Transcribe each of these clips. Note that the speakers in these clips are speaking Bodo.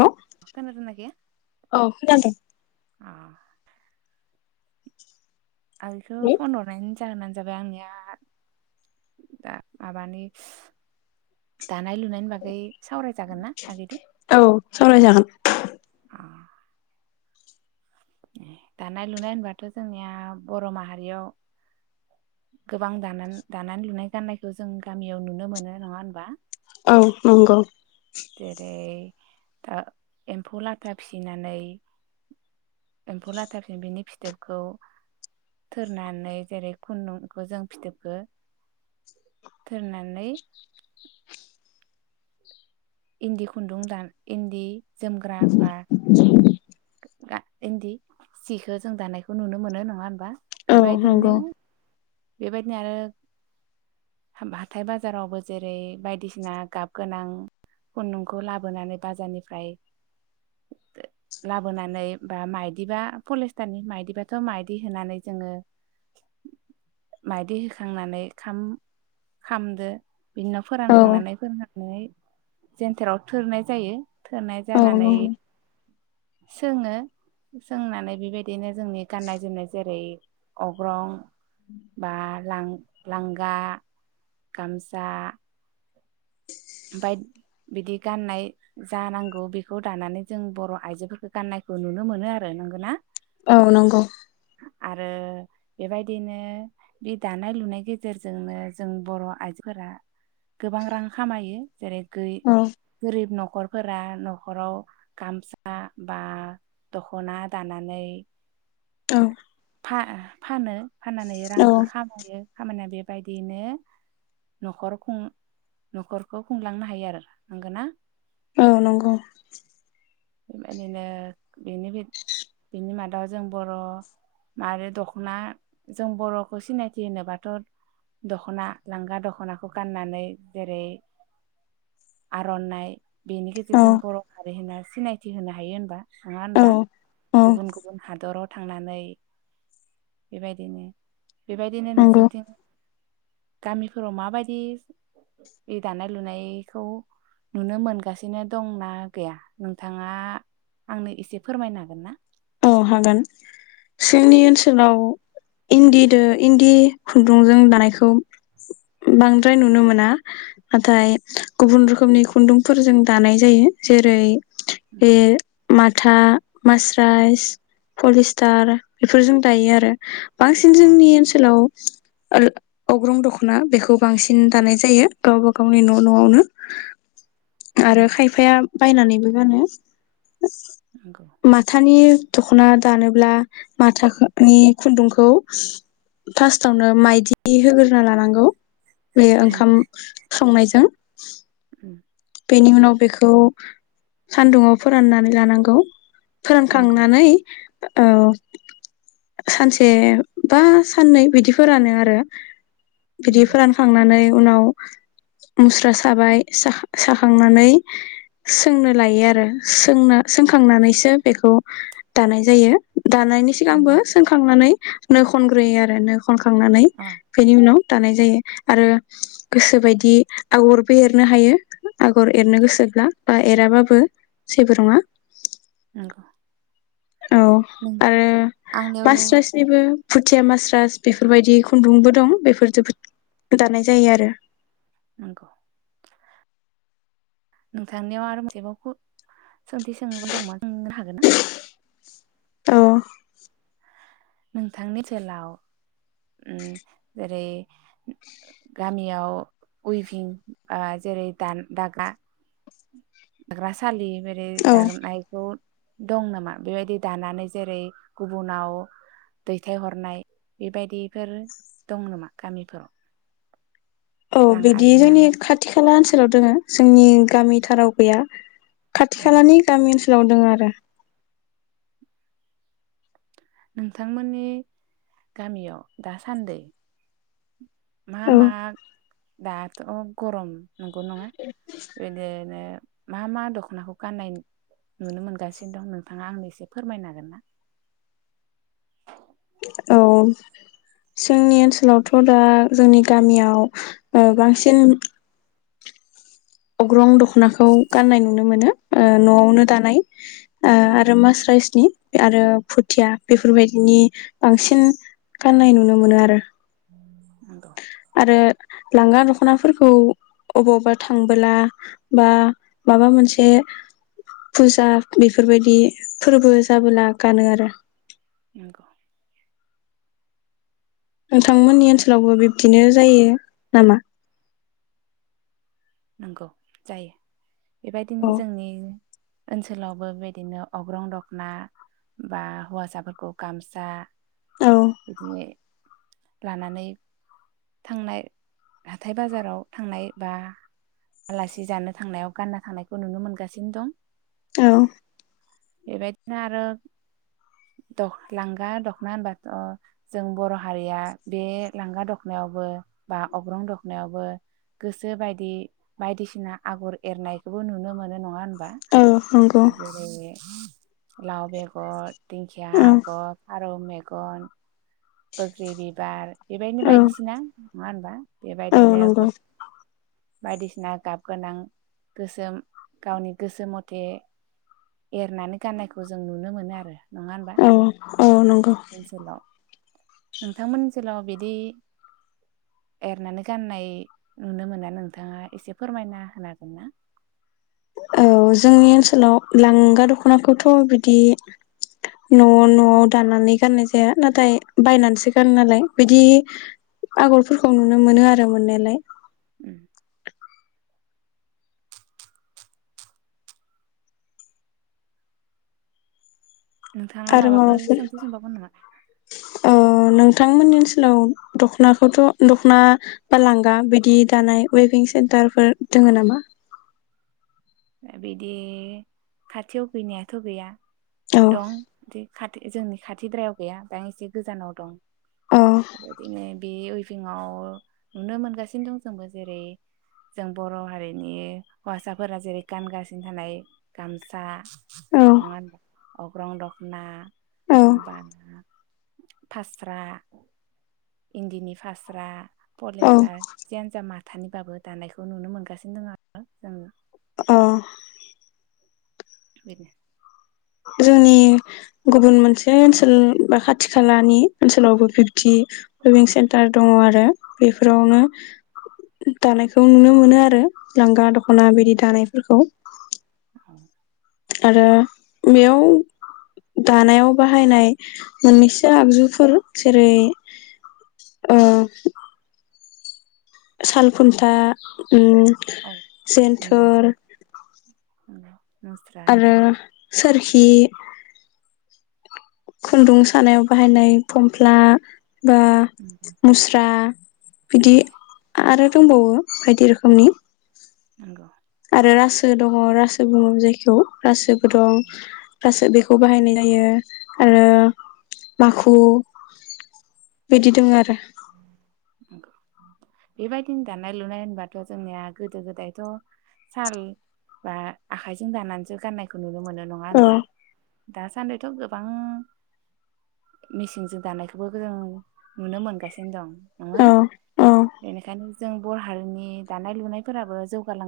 हेल' खोनादोंना गैया औ खोनादोंं अ [inaudible] हेलौ जाहोनानो जाबाय आंनिया द माबानि दानाय लुनायनि बागै सावरायजागोन ना आगैजों सावराय जागोन दानाय लुनाय होनबाथ' जोंनिया बर' माहारियाव गोबां दानानै दानाय लुनाय गाननायखौ जों गामियाव नुनो मोनो नङा होनबा? औ नंगौ जेरै दा एम्फौ लाथा फिसिनानै एम्फौ लाथा फिनानै बिनि फिथोबखौ थोरनानै जेरै खुन्दुंखौ जों फिथोबखौ थोरनानै इन्दि खुन्दुं दान इन्दि जोमग्रा बा इन्दि सिखौ जों दानायखौ नुनो मोनो नङा होमबा? औ बेबायदिनो नंगौ बेबायदिनो आरो हाब हाथाय बाजारावबो जेरै बायदिसिना गाब गोनां खुन्दुंखौ लाबोनानै बाजारनिफ्राय लाबोनानै बा माइदिबा पलिस्टारनि माइदिबाथ' माइदि होनानै जोङो माइदि होखांनानै खाम खामदो बिदिनो औ फोरानखांनानै फोननानै जेनथेराव थोरनाय जायो। थोरनाय औ जानानै नंगौ सोङो सोंनानै बेबायदिनो जोंनि गाननाय जोमनाय जेरै अग्रं बा लां लांगा गामसा बाय बिदि गाननाय जानांगौ बेखौ दानानै जों बर' आइजोफोरखौ गाननायखौ नुनो मोनो आरो। नंगौ ना? औ नंगौ। आरो बेबायदिनो बे दानाय लुनाय गेजेरजोंनो जों बर' आइजोफोरा गोबां रां खामायो। जेरै गोयि औ गोरिब न' खरफोरा न'खराव गामसा बा दख'ना दानानै औ। फा-फानो फाननानै औ रांखो खामायो खामानिया बेब बायदियैनो न'खर खुं न'खरखौ खुंलांनो हायो आरो। नोंगोना? औ नंगौ। बेबायदिनो बेनिबिब बेनि मादाव जों बर' मारो दख'ना जों बर'खौ सिनायथि होनोबाथ' दख'ना लांगा दख'नाखौ गाननानै जेरै आर'नाइ बेनि औ गेजेरजों बर' हा रि होनना सिनायथि होनो हायो होनबा नङा होनबा? औ औ गुबुन गुबुन हादरत थांनानै बेबायदिनो बेबायदिनो नंगौ नोंसोनिथिं गामिफोराव माबायदि बे दानाय लुनायखौ नुनो मोनगासिनो दंना गैया? नोंथाङा आंनो एसे फोरमायनो हागोन ना? औ हागोन जोंनि ओनसोलाव इन्दिदो इन्दि खुन्दुंजों दानायखौ उम बांद्राय नुनो मोना नाथाय गुबुन रोखोमनि खुन्दुंफोरजों दानाय जायो जेरै ए माथा मासराइस पलिस्टार बेफोरजों दायो आरो। बांसिन औ जोंनि ओनसोलाव ओर अग्रं दख'ना बेखौ बांसिन दानाय जायो गावबा गावनि न' न'आवनो। आरो खायफाया बायनानैबो गानो। नंगौ माथानि दखना दानोब्ला माथाखोनि खुन्दुंखौ फास्टावनो माइदि होगोरना लानांगौ। बेयो ओंखाम नंगौ संनाय जों। उम। बेनि उनाव बेखौ सानदुंआव फोराननानै लानांगौ। नंगौ फोरानखांनानै ओ औ सानसे बा साननै बिदि फोरानो आरो। बिदि नंगौ फोरानखांनानै उनाव मुस्रा साबाय साहा साखांनानै सोंनो लायो आरो सोंना सोंखांनानैसो बेखौ दानाय जायो। दानायनि सिगांबो नंगौ सोंखांनानै नो खनग्रोयो आरो नो खनखांनानै अ बेनि उनाव दानाय जायो आरो गोसोबायदि आगरबो एरनो हायो आगर एरनो गोसोब्ला बा एराबाबो जेबो नङा नंगौ औ नों आरो आंनियाव मासट्रासनिबो फुथिया मास्रास बेफोरबायदि खुन्दुंबो दं बेफोर जोबोद दानाय जायो आरो नंगौ नोंथांनियाव आरो मोनसेबाव सोंथि सों दं म सोंनो हागोन ना? औ नोंथांनि जोलाव उम जेरै गामियाव उइभिं जेरै द दागा दाग्रासालि बे बे औ दानायखौ दं नामा बेबायदि दानानै जेरै गुबुनाव दैथायहरनाय बेबायदिफोर दं नामा गामिफोराव? औ रां बिदि आरजिनो जोंनि हानाय खाथि खाला ओनस ओनाव दोङो जोंनि गामिथाराव गैया खाथि औ खालाानि गामिन ओनस लाव दो आरो। नोंथांमोननि गामियाव दासान्दै [inaudible] मा औ मा दाथ' गरम नंगौ नङा बिदिनो मा मा दख'नाखौ गान्नाय नुनो मोनगासिनो दं नोंथाङा आंनो एसे फोरमायनो हागोन ना? औ जोंनि ओनसोलावथ' दा जोंनि गामियाव ओ बांसिन अग्रं दख ख'नाखौ गान्नाय नुनो मोनो। ओ न'आवनो दानाय ओ नंगौ आरो मास राइसनि आरो फुथिया बेफोरबायदिनि बांसिन गान्नाय नुनो मोनो आरो। नंगौ आरो लांगा दख'नाफोरखौ अबावबा थांबोला बा माबा मोनसे फुजा बेफोरबायदि फोरबो जाबोला गानो आरो। नंगौ नोंथांमोननि ओनसोलावबो बिब्दिनो जायो नामा? नंगौ जायो बेबायदिनो औ जोंनि ओनसोलावबो बेबायदिनो अग्रं दख'ना बा हौवासाफोरखौ गामसा औ बिदिने लानानै थांनाय हाथाय बाजाराव थांनाय बा आलासि जानो थांनायाव गान्ना थांनायखौ नुनो मोनगासिनो दं औ बेबायदिनो आरो दख लांगा दख'ना होनबाथ' जों बर' हारिया बे लांगा दख'नायावबो बा अग्रं दखनायावबो गोसो बायदि बायदिसिना आगर एरनायखौबो नुनो मोनो नङा होन बा औ नंगौ जेरै लाव बेगर दिंखिया औ आगर फारौ मेगन गन बोग्रि बिबार बेबायदिनो औ बायदिसिना नङा होनबा? औ बेबायदिनो नंगौ खन बायदिसिना गाब गोनां गोसोम गावनि गोसो मथे एरनानै गाननायखौ जों नुनो मोनो आरो। नङा होनबा औ औ नंगौ। नोंथांमोननि ओनसोलाव बिदि एरनानै गाननाय नुनो मोना नोंथांङा एसे फोरमायना होगोनना? औ जोंनि ओनसोलाव लांगा दख'नाखौथ' बिदि न' न'आव दानानै गाननाय जाया। नाथाय बायनानैसो गानो नालाय बिदि आगरफोरखौ नुनो मोनो आरो मोननायालाय। उम नोंथांङा माबाफोर सोंथि सोंबावगोन नामा? अ नोंथांमोननि ओनसोलाव दख'नाखौथ' दख'ना बा लांगा बिदि दानाय अयभिं सेन्टारफोर दोङो नामा? ओ बिदि खाथियाव गैनायाथ' गैया। औ दं दि खाथि जोंनि खाथिद्रायाव गैया दां एसे गोजानाव दं। औ बेबायदिनो बे भिंआव नुनो मोनगासिनो दं जोंबो जेरै जों बर' हारिनि हौवासाफोरा जेरै गानगासिनो थानाय गामसा नङा औ होनबा? अग्रं दखना बा फास्रा इन्दिनि फास्रा औ पलिस्टार जेन जा मा थानिबाबो दानायखौ नुनो मोनगासिनो दंङ आरो जोंङो अ [inaudible] जोंनि गुबुन मोनसे ओनसोल बा खाथि खालानि ओनसोलावबो बिबदि लभिं सेन्टार दंङ आरो बेफोरावनो दानायखौ नुनो मोनो आरो लांगा द दख'ना बिदि दानायफोरखौ नंगौ आरो बेयाव दानायाव बाहायनाय मोननैसो आगजुफोर जेरै ओ साल खुन्था ओम औ जेन्थोर औ। नुस्रा आरो सोरखि खुन्दुं सानायाव बाहायनाय फमफ्ला, बा नंगौ मुस्रा, बिदि आरो दंबावो बायदि रोखोमनि नंगौ‌। आरो रासो दङ रो बुङो जायखौ रासोबो दं रासो बेखौ बाहायनाय जायो आरो माखु बिदि दङ आरो बेबायदिनो दानाय लुनाय होनबाथ' जोंनिया गोदो गोदायथ' साल बा आखाइजों दानानैसो गाननायखौ नुनो मोनो। नङा औ होनबा दासान्दिथ' गोबां मेचिनजों दानायखौबो जों नुनो मोनगासिनो दं नोङो औ औ बेनिखायनो जों बर' हारिनि दानाय लुनायफोराबो जौगाल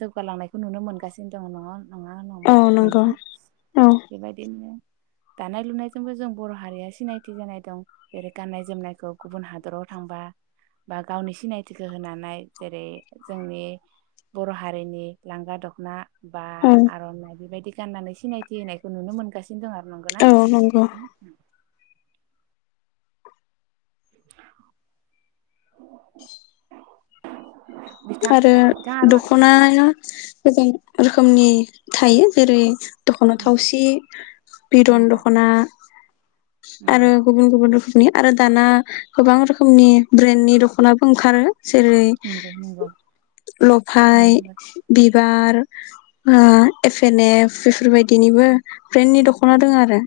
जौगालांनायखौ नुनो मोनगासिनो दङ नङा नङा औ नंबा नंगौ नोंथां औ बेबायदिनो दानाय लुनायजोंबो जों बर' हारिया सिनायथि जानाय दं जेरै गाननाय जोमनायखौ गुबुन हादराव थांबा बा गावनि सिनायथिखौ होनानै जेरै जोंनि बर' हारिनि लांगा दखना बा औ आर'नाइ बेबायदि गाननानै सिनायथि होनायखौ नुनो मोनगासिनो थारनोंगौना? औ नंगौ [inaudible] बिथां आरो बिथां आरो दख'नाया गोबां रोखोमनि थायो। जेरै दख'ना नंगौ थावसि बिदन नंगौ दख'ना आरो नंगौ गुबुन गुबुन रोखोमनि आरो दाना गोबां रोखोमनि ब्रेन्डनि दख'नााबो ओंखारो। जेरै नंगौ नंगौ लफाय, नंगौ बि बार, एफ एन एफ, बेफोरबायदिनिबो ब्रेन्नि दख'ना दङ आरो।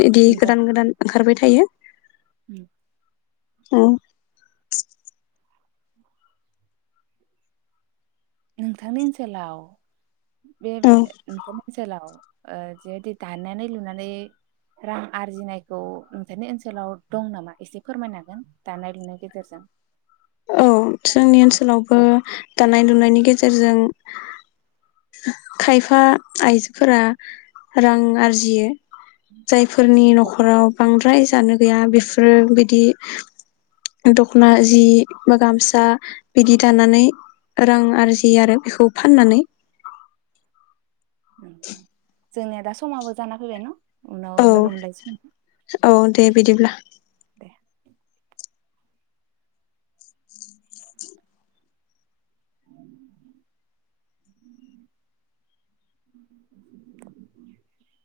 बिदि गोदान गोदान ओंखारबाय था थायो उम। औ। नोंथांनि ओनसोलाव बे बे औ ओन्सोलाव ओ जिबायदि दानानै लुनानै रां आरजिनायखौ नोंथांनि ओनसोलाव दं नामा एसे फोरमायनो हागोन दानाय लुनाय गेजेरजों? औ जोंनि ओनसोलावबो दानाय लुनायनि गेजेरजों खायफा आइजोफोरा रां आरजियो। जायफोरनि गेजेरजों नखराव बांद्राय जानो गैया बेफोरो बिदि दख'ना जि गामसा बिदि दानानै रां आरजियो आरो बेखौ फाननानै। लांदां जोंनिया दा समाबो जाना फैबाय न। उनाव औ लोगो मोनलायसिगोन दे। औ दे बिदिब्ला। लांदां लांदां